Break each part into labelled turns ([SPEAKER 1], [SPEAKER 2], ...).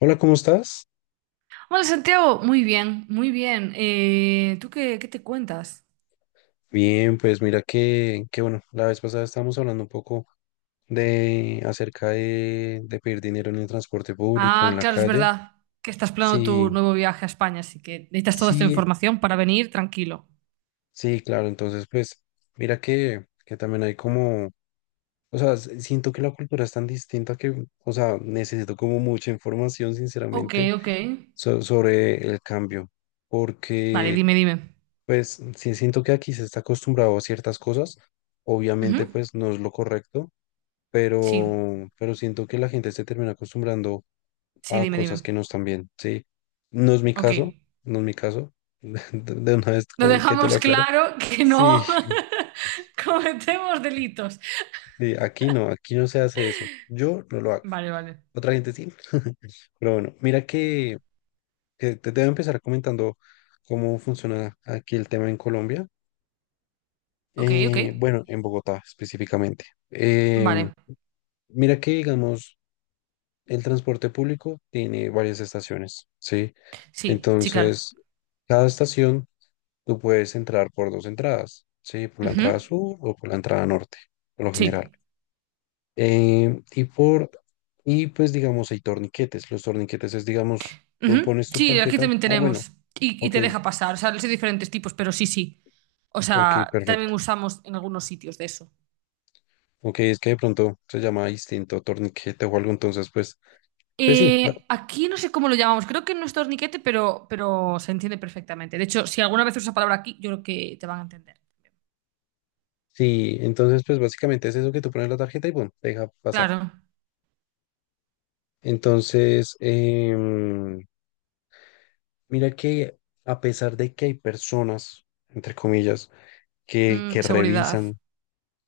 [SPEAKER 1] Hola, ¿cómo estás?
[SPEAKER 2] Hola Santiago, muy bien, muy bien. ¿Tú qué te cuentas?
[SPEAKER 1] Bien, pues mira que bueno, la vez pasada estábamos hablando un poco de acerca de pedir dinero en el transporte público, en
[SPEAKER 2] Ah,
[SPEAKER 1] la
[SPEAKER 2] claro, es
[SPEAKER 1] calle.
[SPEAKER 2] verdad que estás planeando tu
[SPEAKER 1] Sí,
[SPEAKER 2] nuevo viaje a España, así que necesitas toda esta
[SPEAKER 1] sí,
[SPEAKER 2] información para venir tranquilo.
[SPEAKER 1] sí, claro. Entonces, pues mira que también hay como, o sea, siento que la cultura es tan distinta que, o sea, necesito como mucha información,
[SPEAKER 2] Ok,
[SPEAKER 1] sinceramente,
[SPEAKER 2] ok.
[SPEAKER 1] sobre el cambio,
[SPEAKER 2] Vale,
[SPEAKER 1] porque,
[SPEAKER 2] dime, dime.
[SPEAKER 1] pues, sí siento que aquí se está acostumbrado a ciertas cosas. Obviamente,
[SPEAKER 2] Ujú.
[SPEAKER 1] pues no es lo correcto,
[SPEAKER 2] Sí,
[SPEAKER 1] pero siento que la gente se termina acostumbrando
[SPEAKER 2] sí,
[SPEAKER 1] a
[SPEAKER 2] dime,
[SPEAKER 1] cosas
[SPEAKER 2] dime.
[SPEAKER 1] que no están bien, ¿sí? No es mi
[SPEAKER 2] Ok.
[SPEAKER 1] caso, no es mi caso, de de una vez
[SPEAKER 2] Lo
[SPEAKER 1] como que te lo
[SPEAKER 2] dejamos
[SPEAKER 1] aclara.
[SPEAKER 2] claro que
[SPEAKER 1] Sí,
[SPEAKER 2] no cometemos delitos.
[SPEAKER 1] sí, aquí no se hace eso, yo no lo hago,
[SPEAKER 2] Vale, vale.
[SPEAKER 1] otra gente sí, pero bueno, mira que te debo empezar comentando cómo funciona aquí el tema en Colombia.
[SPEAKER 2] Ok, ok.
[SPEAKER 1] Bueno, en Bogotá específicamente. Em,
[SPEAKER 2] Vale.
[SPEAKER 1] Mira que, digamos, el transporte público tiene varias estaciones, ¿sí?
[SPEAKER 2] Sí, sí, claro.
[SPEAKER 1] Entonces, cada estación tú puedes entrar por dos entradas, ¿sí? Por la entrada
[SPEAKER 2] Ujú.
[SPEAKER 1] sur o por la entrada norte, por lo general.
[SPEAKER 2] Sí.
[SPEAKER 1] Eh, y por, y pues digamos, hay torniquetes. Los torniquetes es, digamos, tú
[SPEAKER 2] Ujú.
[SPEAKER 1] pones tu
[SPEAKER 2] Sí, aquí
[SPEAKER 1] tarjeta.
[SPEAKER 2] también
[SPEAKER 1] Ah, bueno,
[SPEAKER 2] tenemos. Y
[SPEAKER 1] ok,
[SPEAKER 2] te deja pasar. O sea, hay diferentes tipos, pero sí, sí. O
[SPEAKER 1] ok,
[SPEAKER 2] sea, también
[SPEAKER 1] perfecto.
[SPEAKER 2] usamos en algunos sitios de eso.
[SPEAKER 1] Ok, es que de pronto se llama distinto torniquete o algo, entonces, pues, pues sí,
[SPEAKER 2] Aquí no sé cómo lo llamamos. Creo que no es torniquete, pero se entiende perfectamente. De hecho, si alguna vez usas la palabra aquí, yo creo que te van a entender.
[SPEAKER 1] sí, entonces, pues básicamente es eso, que tú pones la tarjeta y bueno, te deja pasar.
[SPEAKER 2] Claro.
[SPEAKER 1] Entonces, mira que a pesar de que hay personas, entre comillas, que
[SPEAKER 2] Seguridad.
[SPEAKER 1] revisan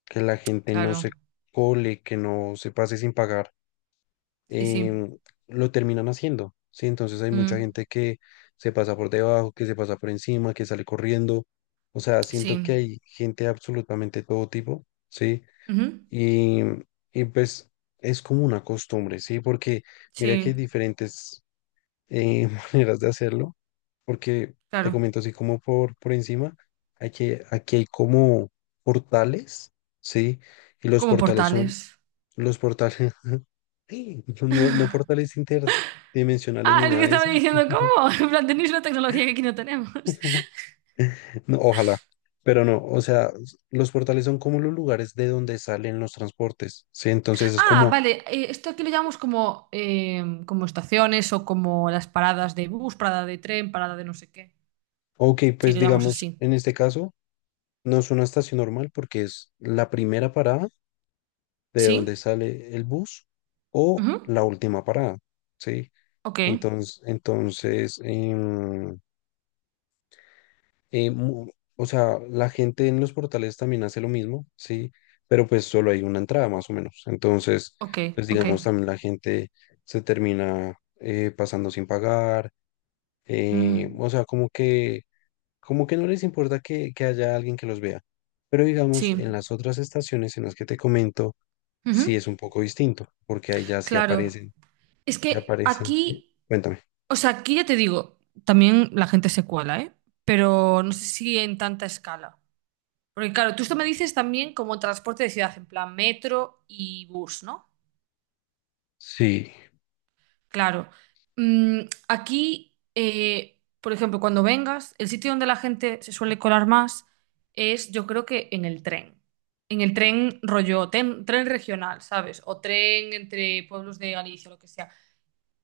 [SPEAKER 1] que la gente no
[SPEAKER 2] Claro.
[SPEAKER 1] se cole, que no se pase sin pagar,
[SPEAKER 2] Sí, sí.
[SPEAKER 1] em, lo terminan haciendo, ¿sí? Entonces hay mucha
[SPEAKER 2] Mm,
[SPEAKER 1] gente que se pasa por debajo, que se pasa por encima, que sale corriendo. O sea,
[SPEAKER 2] sí.
[SPEAKER 1] siento que hay gente de absolutamente todo tipo, ¿sí?
[SPEAKER 2] Ujú.
[SPEAKER 1] Y, y pues es como una costumbre, ¿sí? Porque mira que hay
[SPEAKER 2] Sí,
[SPEAKER 1] diferentes maneras de hacerlo, porque te
[SPEAKER 2] claro.
[SPEAKER 1] comento así como por encima, hay que, aquí hay como portales, ¿sí? Y los
[SPEAKER 2] Como
[SPEAKER 1] portales son,
[SPEAKER 2] portales.
[SPEAKER 1] los portales, no, no portales interdimensionales ni
[SPEAKER 2] Ah, es
[SPEAKER 1] nada
[SPEAKER 2] que
[SPEAKER 1] de
[SPEAKER 2] estaba
[SPEAKER 1] eso,
[SPEAKER 2] diciendo, ¿cómo? En plan, tenéis una tecnología que aquí no tenemos.
[SPEAKER 1] no, ojalá, pero no, o sea, los portales son como los lugares de donde salen los transportes, ¿sí? Entonces es
[SPEAKER 2] Ah,
[SPEAKER 1] como,
[SPEAKER 2] vale, esto aquí lo llamamos como estaciones o como las paradas de bus, parada de tren, parada de no sé qué.
[SPEAKER 1] ok,
[SPEAKER 2] Sí,
[SPEAKER 1] pues
[SPEAKER 2] lo llamamos
[SPEAKER 1] digamos,
[SPEAKER 2] así.
[SPEAKER 1] en este caso, no es una estación normal porque es la primera parada de
[SPEAKER 2] Sí.
[SPEAKER 1] donde sale el bus o
[SPEAKER 2] Ujú.
[SPEAKER 1] la última parada, ¿sí?
[SPEAKER 2] Ok,
[SPEAKER 1] Entonces em, em, mu- o sea, la gente en los portales también hace lo mismo, ¿sí? Pero pues solo hay una entrada más o menos. Entonces,
[SPEAKER 2] ok,
[SPEAKER 1] pues
[SPEAKER 2] ok.
[SPEAKER 1] digamos, también la gente se termina pasando sin pagar,
[SPEAKER 2] Mm,
[SPEAKER 1] o sea, como que no les importa que haya alguien que los vea. Pero digamos,
[SPEAKER 2] sí.
[SPEAKER 1] en las otras estaciones en las que te comento, sí
[SPEAKER 2] Ujú.
[SPEAKER 1] es un poco distinto, porque ahí ya sí
[SPEAKER 2] Claro.
[SPEAKER 1] aparecen.
[SPEAKER 2] Es
[SPEAKER 1] Ya
[SPEAKER 2] que
[SPEAKER 1] aparecen, ¿sí?
[SPEAKER 2] aquí,
[SPEAKER 1] Cuéntame.
[SPEAKER 2] o sea, aquí ya te digo, también la gente se cuela, ¿eh? Pero no sé si en tanta escala. Porque claro, tú esto me dices también como transporte de ciudad, en plan metro y bus, ¿no?
[SPEAKER 1] Sí,
[SPEAKER 2] Claro. Mm, aquí, por ejemplo, cuando vengas, el sitio donde la gente se suele colar más es, yo creo que en el tren. En el tren rollo, tren regional, ¿sabes? O tren entre pueblos de Galicia, lo que sea.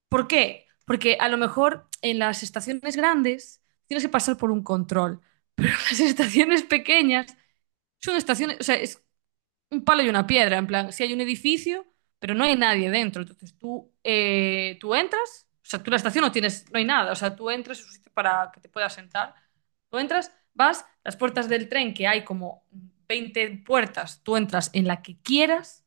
[SPEAKER 2] ¿Por qué? Porque a lo mejor en las estaciones grandes tienes que pasar por un control. Las estaciones pequeñas son estaciones, o sea, es un palo y una piedra, en plan, si hay un edificio, pero no hay nadie dentro. Entonces tú entras, o sea, tú en la estación no tienes, no hay nada, o sea, tú entras, es un sitio para que te puedas sentar. Tú entras, vas, las puertas del tren, que hay como 20 puertas, tú entras en la que quieras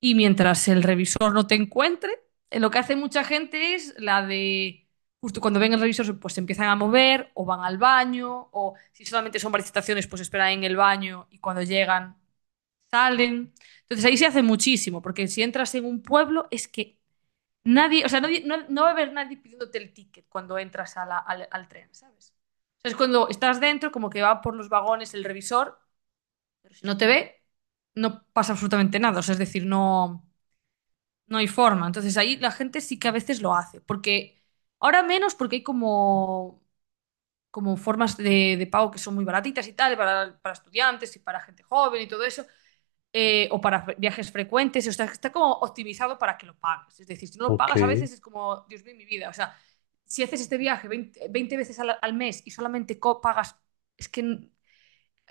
[SPEAKER 2] y mientras el revisor no te encuentre, lo que hace mucha gente es la de... Justo cuando ven el revisor, pues se empiezan a mover o van al baño, o si solamente son varias estaciones, pues esperan en el baño y cuando llegan salen. Entonces ahí se hace muchísimo, porque si entras en un pueblo es que nadie, o sea, no, no va a haber nadie pidiéndote el ticket cuando entras al tren, ¿sabes? O sea, es cuando estás dentro, como que va por los vagones el revisor, pero si no te ve, no pasa absolutamente nada, o sea, es decir, no, no hay forma. Entonces ahí la gente sí que a veces lo hace, porque ahora menos porque hay como formas de pago que son muy baratitas y tal, para estudiantes y para gente joven y todo eso, o para viajes frecuentes, o sea, está como optimizado para que lo pagues. Es decir, si no lo
[SPEAKER 1] ok.
[SPEAKER 2] pagas a veces es como, Dios mío, mi vida. O sea, si haces este viaje 20 20 veces al mes y solamente co pagas, es que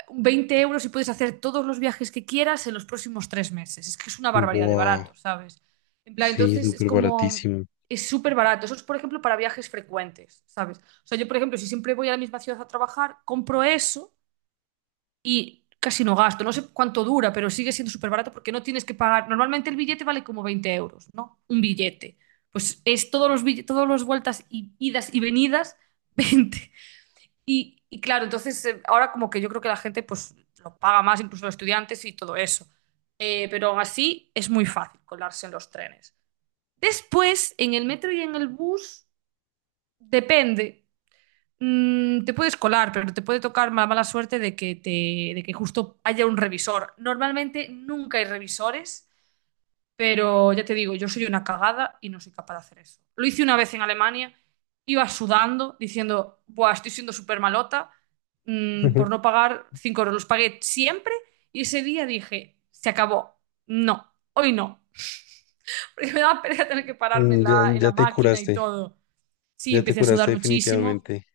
[SPEAKER 2] 20 euros y puedes hacer todos los viajes que quieras en los próximos 3 meses. Es que es una barbaridad de
[SPEAKER 1] Wow,
[SPEAKER 2] barato, ¿sabes? En plan,
[SPEAKER 1] sí,
[SPEAKER 2] entonces es
[SPEAKER 1] súper
[SPEAKER 2] como,
[SPEAKER 1] baratísimo.
[SPEAKER 2] es súper barato. Eso es, por ejemplo, para viajes frecuentes, ¿sabes? O sea, yo, por ejemplo, si siempre voy a la misma ciudad a trabajar, compro eso y casi no gasto. No sé cuánto dura, pero sigue siendo súper barato porque no tienes que pagar. Normalmente el billete vale como 20 euros, ¿no? Un billete. Pues es todos los billetes, todas las vueltas y idas y venidas, 20. Y claro, entonces ahora como que yo creo que la gente pues lo paga más, incluso los estudiantes y todo eso. Pero aún así es muy fácil colarse en los trenes. Después, en el metro y en el bus, depende. Te puedes colar, pero te puede tocar la mala suerte de que justo haya un revisor. Normalmente nunca hay revisores, pero ya te digo, yo soy una cagada y no soy capaz de hacer eso. Lo hice una vez en Alemania, iba sudando, diciendo, Buah, estoy siendo súper malota, por no pagar 5 euros. Los pagué siempre y ese día dije, se acabó. No, hoy no. Porque me daba pereza tener que pararme
[SPEAKER 1] Mm,
[SPEAKER 2] en
[SPEAKER 1] ya,
[SPEAKER 2] la máquina y todo. Sí,
[SPEAKER 1] ya te
[SPEAKER 2] empecé a
[SPEAKER 1] curaste
[SPEAKER 2] sudar muchísimo.
[SPEAKER 1] definitivamente.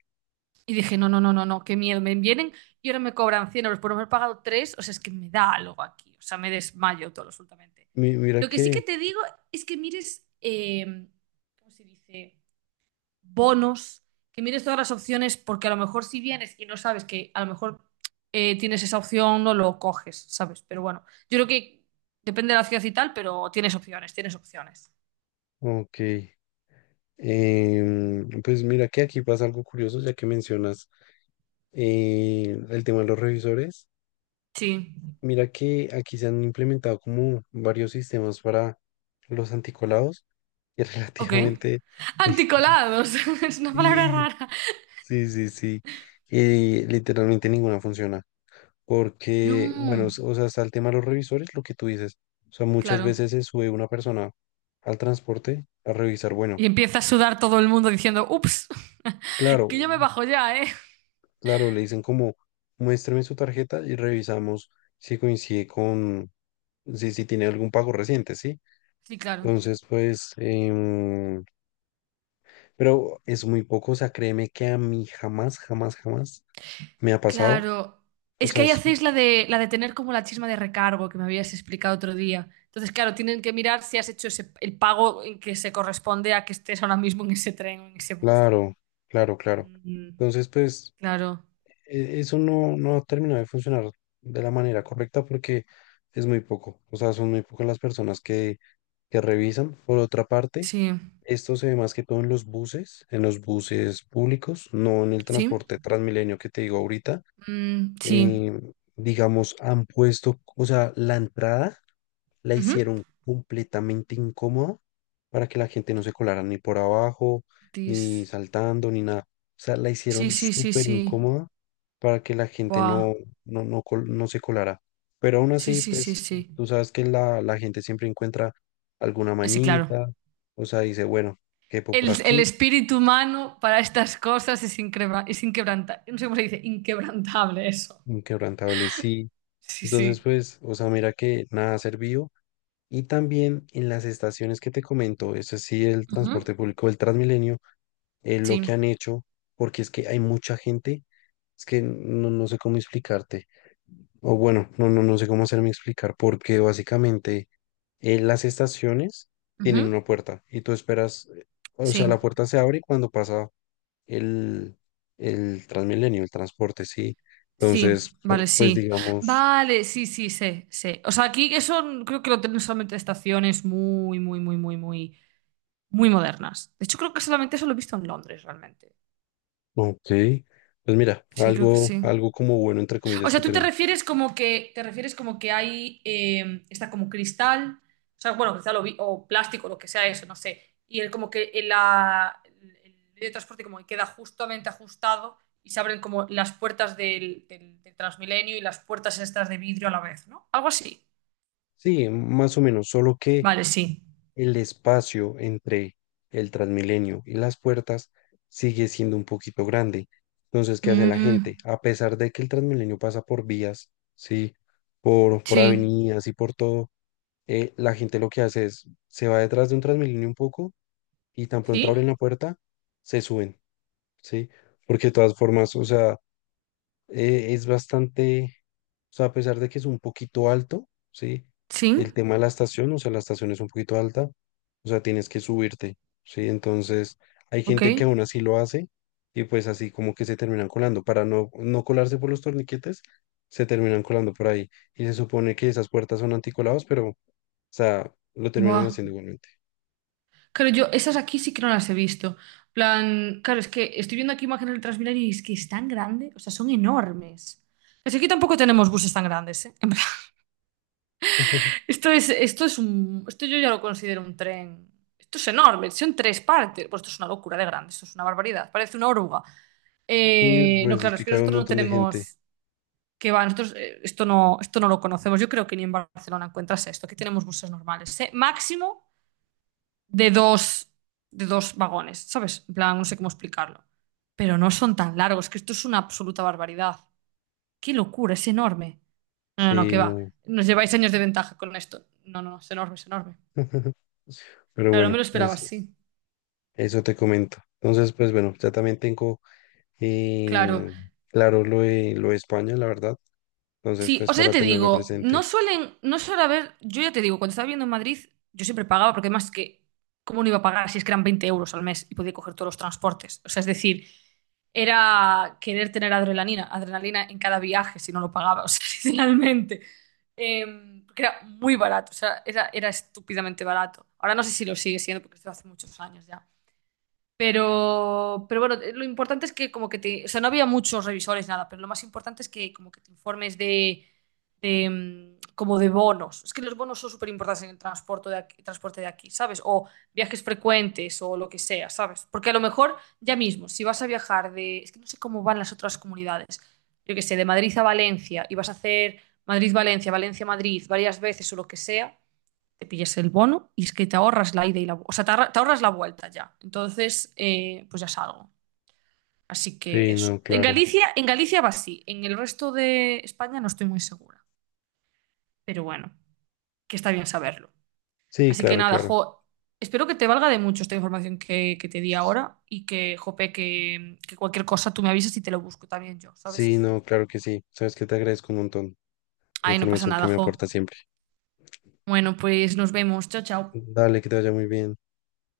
[SPEAKER 2] Y dije, no, no, no, no, no, qué miedo, me vienen y ahora me cobran 100 euros por haber pagado tres, o sea, es que me da algo aquí, o sea, me desmayo todo absolutamente.
[SPEAKER 1] Mira
[SPEAKER 2] Lo que sí
[SPEAKER 1] que,
[SPEAKER 2] que te digo es que mires, ¿cómo se dice? Bonos, que mires todas las opciones, porque a lo mejor si vienes y no sabes que a lo mejor tienes esa opción, no lo coges, ¿sabes? Pero bueno, yo creo que depende de la ciudad y tal, pero tienes opciones, tienes opciones.
[SPEAKER 1] ok, pues mira que aquí pasa algo curioso, ya que mencionas el tema de los revisores.
[SPEAKER 2] Sí,
[SPEAKER 1] Mira que aquí se han implementado como varios sistemas para los anticolados y
[SPEAKER 2] ok.
[SPEAKER 1] relativamente,
[SPEAKER 2] Anticolados, es una palabra
[SPEAKER 1] y
[SPEAKER 2] rara.
[SPEAKER 1] sí, sí, sí. Literalmente ninguna funciona. Porque, bueno,
[SPEAKER 2] No,
[SPEAKER 1] o sea, está el tema de los revisores, lo que tú dices. O sea, muchas
[SPEAKER 2] claro.
[SPEAKER 1] veces se sube una persona al transporte a revisar. Bueno,
[SPEAKER 2] Y empieza a sudar todo el mundo diciendo, ups,
[SPEAKER 1] claro,
[SPEAKER 2] que yo me bajo ya, ¿eh?
[SPEAKER 1] claro, le dicen como, muéstrame su tarjeta y revisamos si coincide con, si, si tiene algún pago reciente, ¿sí?
[SPEAKER 2] Sí, claro.
[SPEAKER 1] Entonces, pues, pero es muy poco. O sea, créeme que a mí jamás, jamás, jamás me ha pasado.
[SPEAKER 2] Claro.
[SPEAKER 1] O
[SPEAKER 2] Es que
[SPEAKER 1] sea,
[SPEAKER 2] ahí
[SPEAKER 1] es
[SPEAKER 2] hacéis la de tener como la chisma de recargo que me habías explicado otro día. Entonces, claro, tienen que mirar si has hecho el pago en que se corresponde a que estés ahora mismo en ese tren o en ese bus.
[SPEAKER 1] claro, claro, claro.
[SPEAKER 2] Mm,
[SPEAKER 1] Entonces, pues,
[SPEAKER 2] claro.
[SPEAKER 1] eso no, no terminó de funcionar de la manera correcta porque es muy poco. O sea, son muy pocas las personas que revisan. Por otra parte,
[SPEAKER 2] Sí.
[SPEAKER 1] esto se ve más que todo en los buses públicos, no en el
[SPEAKER 2] Sí.
[SPEAKER 1] transporte Transmilenio que te digo ahorita.
[SPEAKER 2] Mm, sí.
[SPEAKER 1] Eh, digamos, han puesto, o sea, la entrada la
[SPEAKER 2] Ujú.
[SPEAKER 1] hicieron completamente incómoda para que la gente no se colara ni por abajo, ni
[SPEAKER 2] Tis.
[SPEAKER 1] saltando, ni nada. O sea, la
[SPEAKER 2] Sí,
[SPEAKER 1] hicieron
[SPEAKER 2] sí, sí,
[SPEAKER 1] súper
[SPEAKER 2] sí.
[SPEAKER 1] incómoda para que la gente
[SPEAKER 2] Buah.
[SPEAKER 1] no, no, no se colara. Pero aún
[SPEAKER 2] Sí,
[SPEAKER 1] así,
[SPEAKER 2] sí, sí,
[SPEAKER 1] pues,
[SPEAKER 2] sí.
[SPEAKER 1] tú sabes que la gente siempre encuentra alguna
[SPEAKER 2] Sí, claro.
[SPEAKER 1] mañita, o sea, dice, bueno, quepo por
[SPEAKER 2] El
[SPEAKER 1] aquí,
[SPEAKER 2] espíritu humano para estas cosas es, inquebrantable. No sé cómo se dice, inquebrantable eso.
[SPEAKER 1] inquebrantable sí.
[SPEAKER 2] Sí,
[SPEAKER 1] Entonces,
[SPEAKER 2] sí.
[SPEAKER 1] pues, o sea, mira que nada ha servido. Y también en las estaciones que te comento, es sí, el
[SPEAKER 2] Ujú.
[SPEAKER 1] transporte público, el Transmilenio, lo
[SPEAKER 2] Sí.
[SPEAKER 1] que han hecho, porque es que hay mucha gente, es que no, no sé cómo explicarte, o bueno, no, no, no sé cómo hacerme explicar, porque básicamente las estaciones tienen
[SPEAKER 2] Ujú.
[SPEAKER 1] una puerta y tú esperas, o sea,
[SPEAKER 2] Sí.
[SPEAKER 1] la puerta se abre cuando pasa el, el Transmilenio, el transporte, sí.
[SPEAKER 2] Sí.
[SPEAKER 1] Entonces, pues,
[SPEAKER 2] Vale,
[SPEAKER 1] pues
[SPEAKER 2] sí.
[SPEAKER 1] digamos,
[SPEAKER 2] Vale, sí, sí, sé, sé. O sea, aquí eso creo que lo tienen solamente estaciones muy, muy, muy, muy, muy, muy modernas. De hecho, creo que solamente eso lo he visto en Londres, realmente.
[SPEAKER 1] ok, pues mira,
[SPEAKER 2] Sí, creo que
[SPEAKER 1] algo,
[SPEAKER 2] sí.
[SPEAKER 1] algo como bueno, entre
[SPEAKER 2] O
[SPEAKER 1] comillas, que
[SPEAKER 2] sea, tú te
[SPEAKER 1] tenemos.
[SPEAKER 2] refieres como que te refieres como que hay está como cristal, o sea, bueno, cristal o plástico, lo que sea eso, no sé. Y el como que el, la, el medio de transporte como que queda justamente ajustado y se abren como las puertas del Transmilenio y las puertas estas de vidrio a la vez, ¿no? Algo así.
[SPEAKER 1] Sí, más o menos, solo que
[SPEAKER 2] Vale, sí.
[SPEAKER 1] el espacio entre el Transmilenio y las puertas sigue siendo un poquito grande. Entonces, ¿qué hace la
[SPEAKER 2] Mm,
[SPEAKER 1] gente? A pesar de que el Transmilenio pasa por vías, ¿sí? Por
[SPEAKER 2] sí.
[SPEAKER 1] avenidas y por todo, la gente lo que hace es, se va detrás de un Transmilenio un poco y tan pronto
[SPEAKER 2] ¿Sí?
[SPEAKER 1] abren la puerta, se suben, ¿sí? Porque de todas formas, o sea, es bastante, o sea, a pesar de que es un poquito alto, ¿sí? El
[SPEAKER 2] Sí.
[SPEAKER 1] tema de la estación, o sea, la estación es un poquito alta, o sea, tienes que subirte, ¿sí? Entonces, hay
[SPEAKER 2] Ok.
[SPEAKER 1] gente que aún así lo hace y pues así como que se terminan colando, para no, no colarse por los torniquetes, se terminan colando por ahí. Y se supone que esas puertas son anticolados, pero, o sea, lo terminan
[SPEAKER 2] Buah.
[SPEAKER 1] haciendo igualmente.
[SPEAKER 2] Claro, yo esas aquí sí que no las he visto. Plan, claro, es que estoy viendo aquí imágenes del Transmilenio y es que es tan grande, o sea, son enormes. Pero si aquí tampoco tenemos buses tan grandes, ¿eh? En plan, esto yo ya lo considero un tren. Esto es enorme, son tres partes. Pues esto es una locura de grande, esto es una barbaridad, parece una oruga.
[SPEAKER 1] Y
[SPEAKER 2] No,
[SPEAKER 1] pues es
[SPEAKER 2] claro,
[SPEAKER 1] que
[SPEAKER 2] es que
[SPEAKER 1] cae un
[SPEAKER 2] nosotros no
[SPEAKER 1] montón de gente,
[SPEAKER 2] tenemos, que va, nosotros esto no lo conocemos. Yo creo que ni en Barcelona encuentras esto. Aquí tenemos buses normales, ¿eh? Máximo. de dos, de dos vagones, ¿sabes? En plan, no sé cómo explicarlo. Pero no son tan largos, que esto es una absoluta barbaridad. ¡Qué locura! Es enorme. No, no, no,
[SPEAKER 1] sí,
[SPEAKER 2] que va.
[SPEAKER 1] no.
[SPEAKER 2] Nos lleváis años de ventaja con esto. No, no, no, es enorme, es enorme.
[SPEAKER 1] Pero
[SPEAKER 2] Claro, no me
[SPEAKER 1] bueno,
[SPEAKER 2] lo esperaba
[SPEAKER 1] es,
[SPEAKER 2] así.
[SPEAKER 1] eso te comento. Entonces, pues bueno, ya también tengo
[SPEAKER 2] Claro.
[SPEAKER 1] eh, claro lo de España, la verdad. Entonces,
[SPEAKER 2] Sí, o
[SPEAKER 1] pues
[SPEAKER 2] sea, ya
[SPEAKER 1] para
[SPEAKER 2] te
[SPEAKER 1] tenerlo
[SPEAKER 2] digo, no
[SPEAKER 1] presente.
[SPEAKER 2] suelen, no suele haber, yo ya te digo, cuando estaba viviendo en Madrid, yo siempre pagaba, porque además que, ¿cómo no iba a pagar si es que eran 20 euros al mes y podía coger todos los transportes? O sea, es decir, era querer tener adrenalina, adrenalina en cada viaje si no lo pagaba, o sea, sinceramente. Eh, porque era muy barato, o sea, era estúpidamente barato. Ahora no sé si lo sigue siendo, porque esto hace muchos años ya. Pero bueno, lo importante es que como que o sea, no había muchos revisores, nada, pero lo más importante es que como que te informes de, como de bonos. Es que los bonos son súper importantes en el transporte de aquí, ¿sabes? O viajes frecuentes o lo que sea, ¿sabes? Porque a lo mejor ya mismo, si vas a viajar de, es que no sé cómo van las otras comunidades, yo qué sé, de Madrid a Valencia y vas a hacer Madrid-Valencia, Valencia-Madrid varias veces o lo que sea te pillas el bono y es que te ahorras la ida y la, vu- o sea, te, ahorra- te ahorras la vuelta ya. Entonces, pues ya salgo. Así que
[SPEAKER 1] Sí, no,
[SPEAKER 2] eso.
[SPEAKER 1] claro.
[SPEAKER 2] En Galicia va así. En el resto de España no estoy muy segura. Pero bueno, que está bien saberlo.
[SPEAKER 1] Sí,
[SPEAKER 2] Así que
[SPEAKER 1] claro,
[SPEAKER 2] nada,
[SPEAKER 1] claro.
[SPEAKER 2] jo, espero que te valga de mucho esta información que te di
[SPEAKER 1] S-
[SPEAKER 2] ahora y que, jope, que cualquier cosa tú me avisas y te lo busco también yo,
[SPEAKER 1] Sí,
[SPEAKER 2] ¿sabes?
[SPEAKER 1] no, claro que sí. Sabes que te agradezco un montón la
[SPEAKER 2] Ay, no pasa
[SPEAKER 1] información que
[SPEAKER 2] nada,
[SPEAKER 1] me
[SPEAKER 2] jo.
[SPEAKER 1] aporta siempre.
[SPEAKER 2] Bueno, pues nos vemos. Chao, chao.
[SPEAKER 1] Dale, que te vaya muy bien.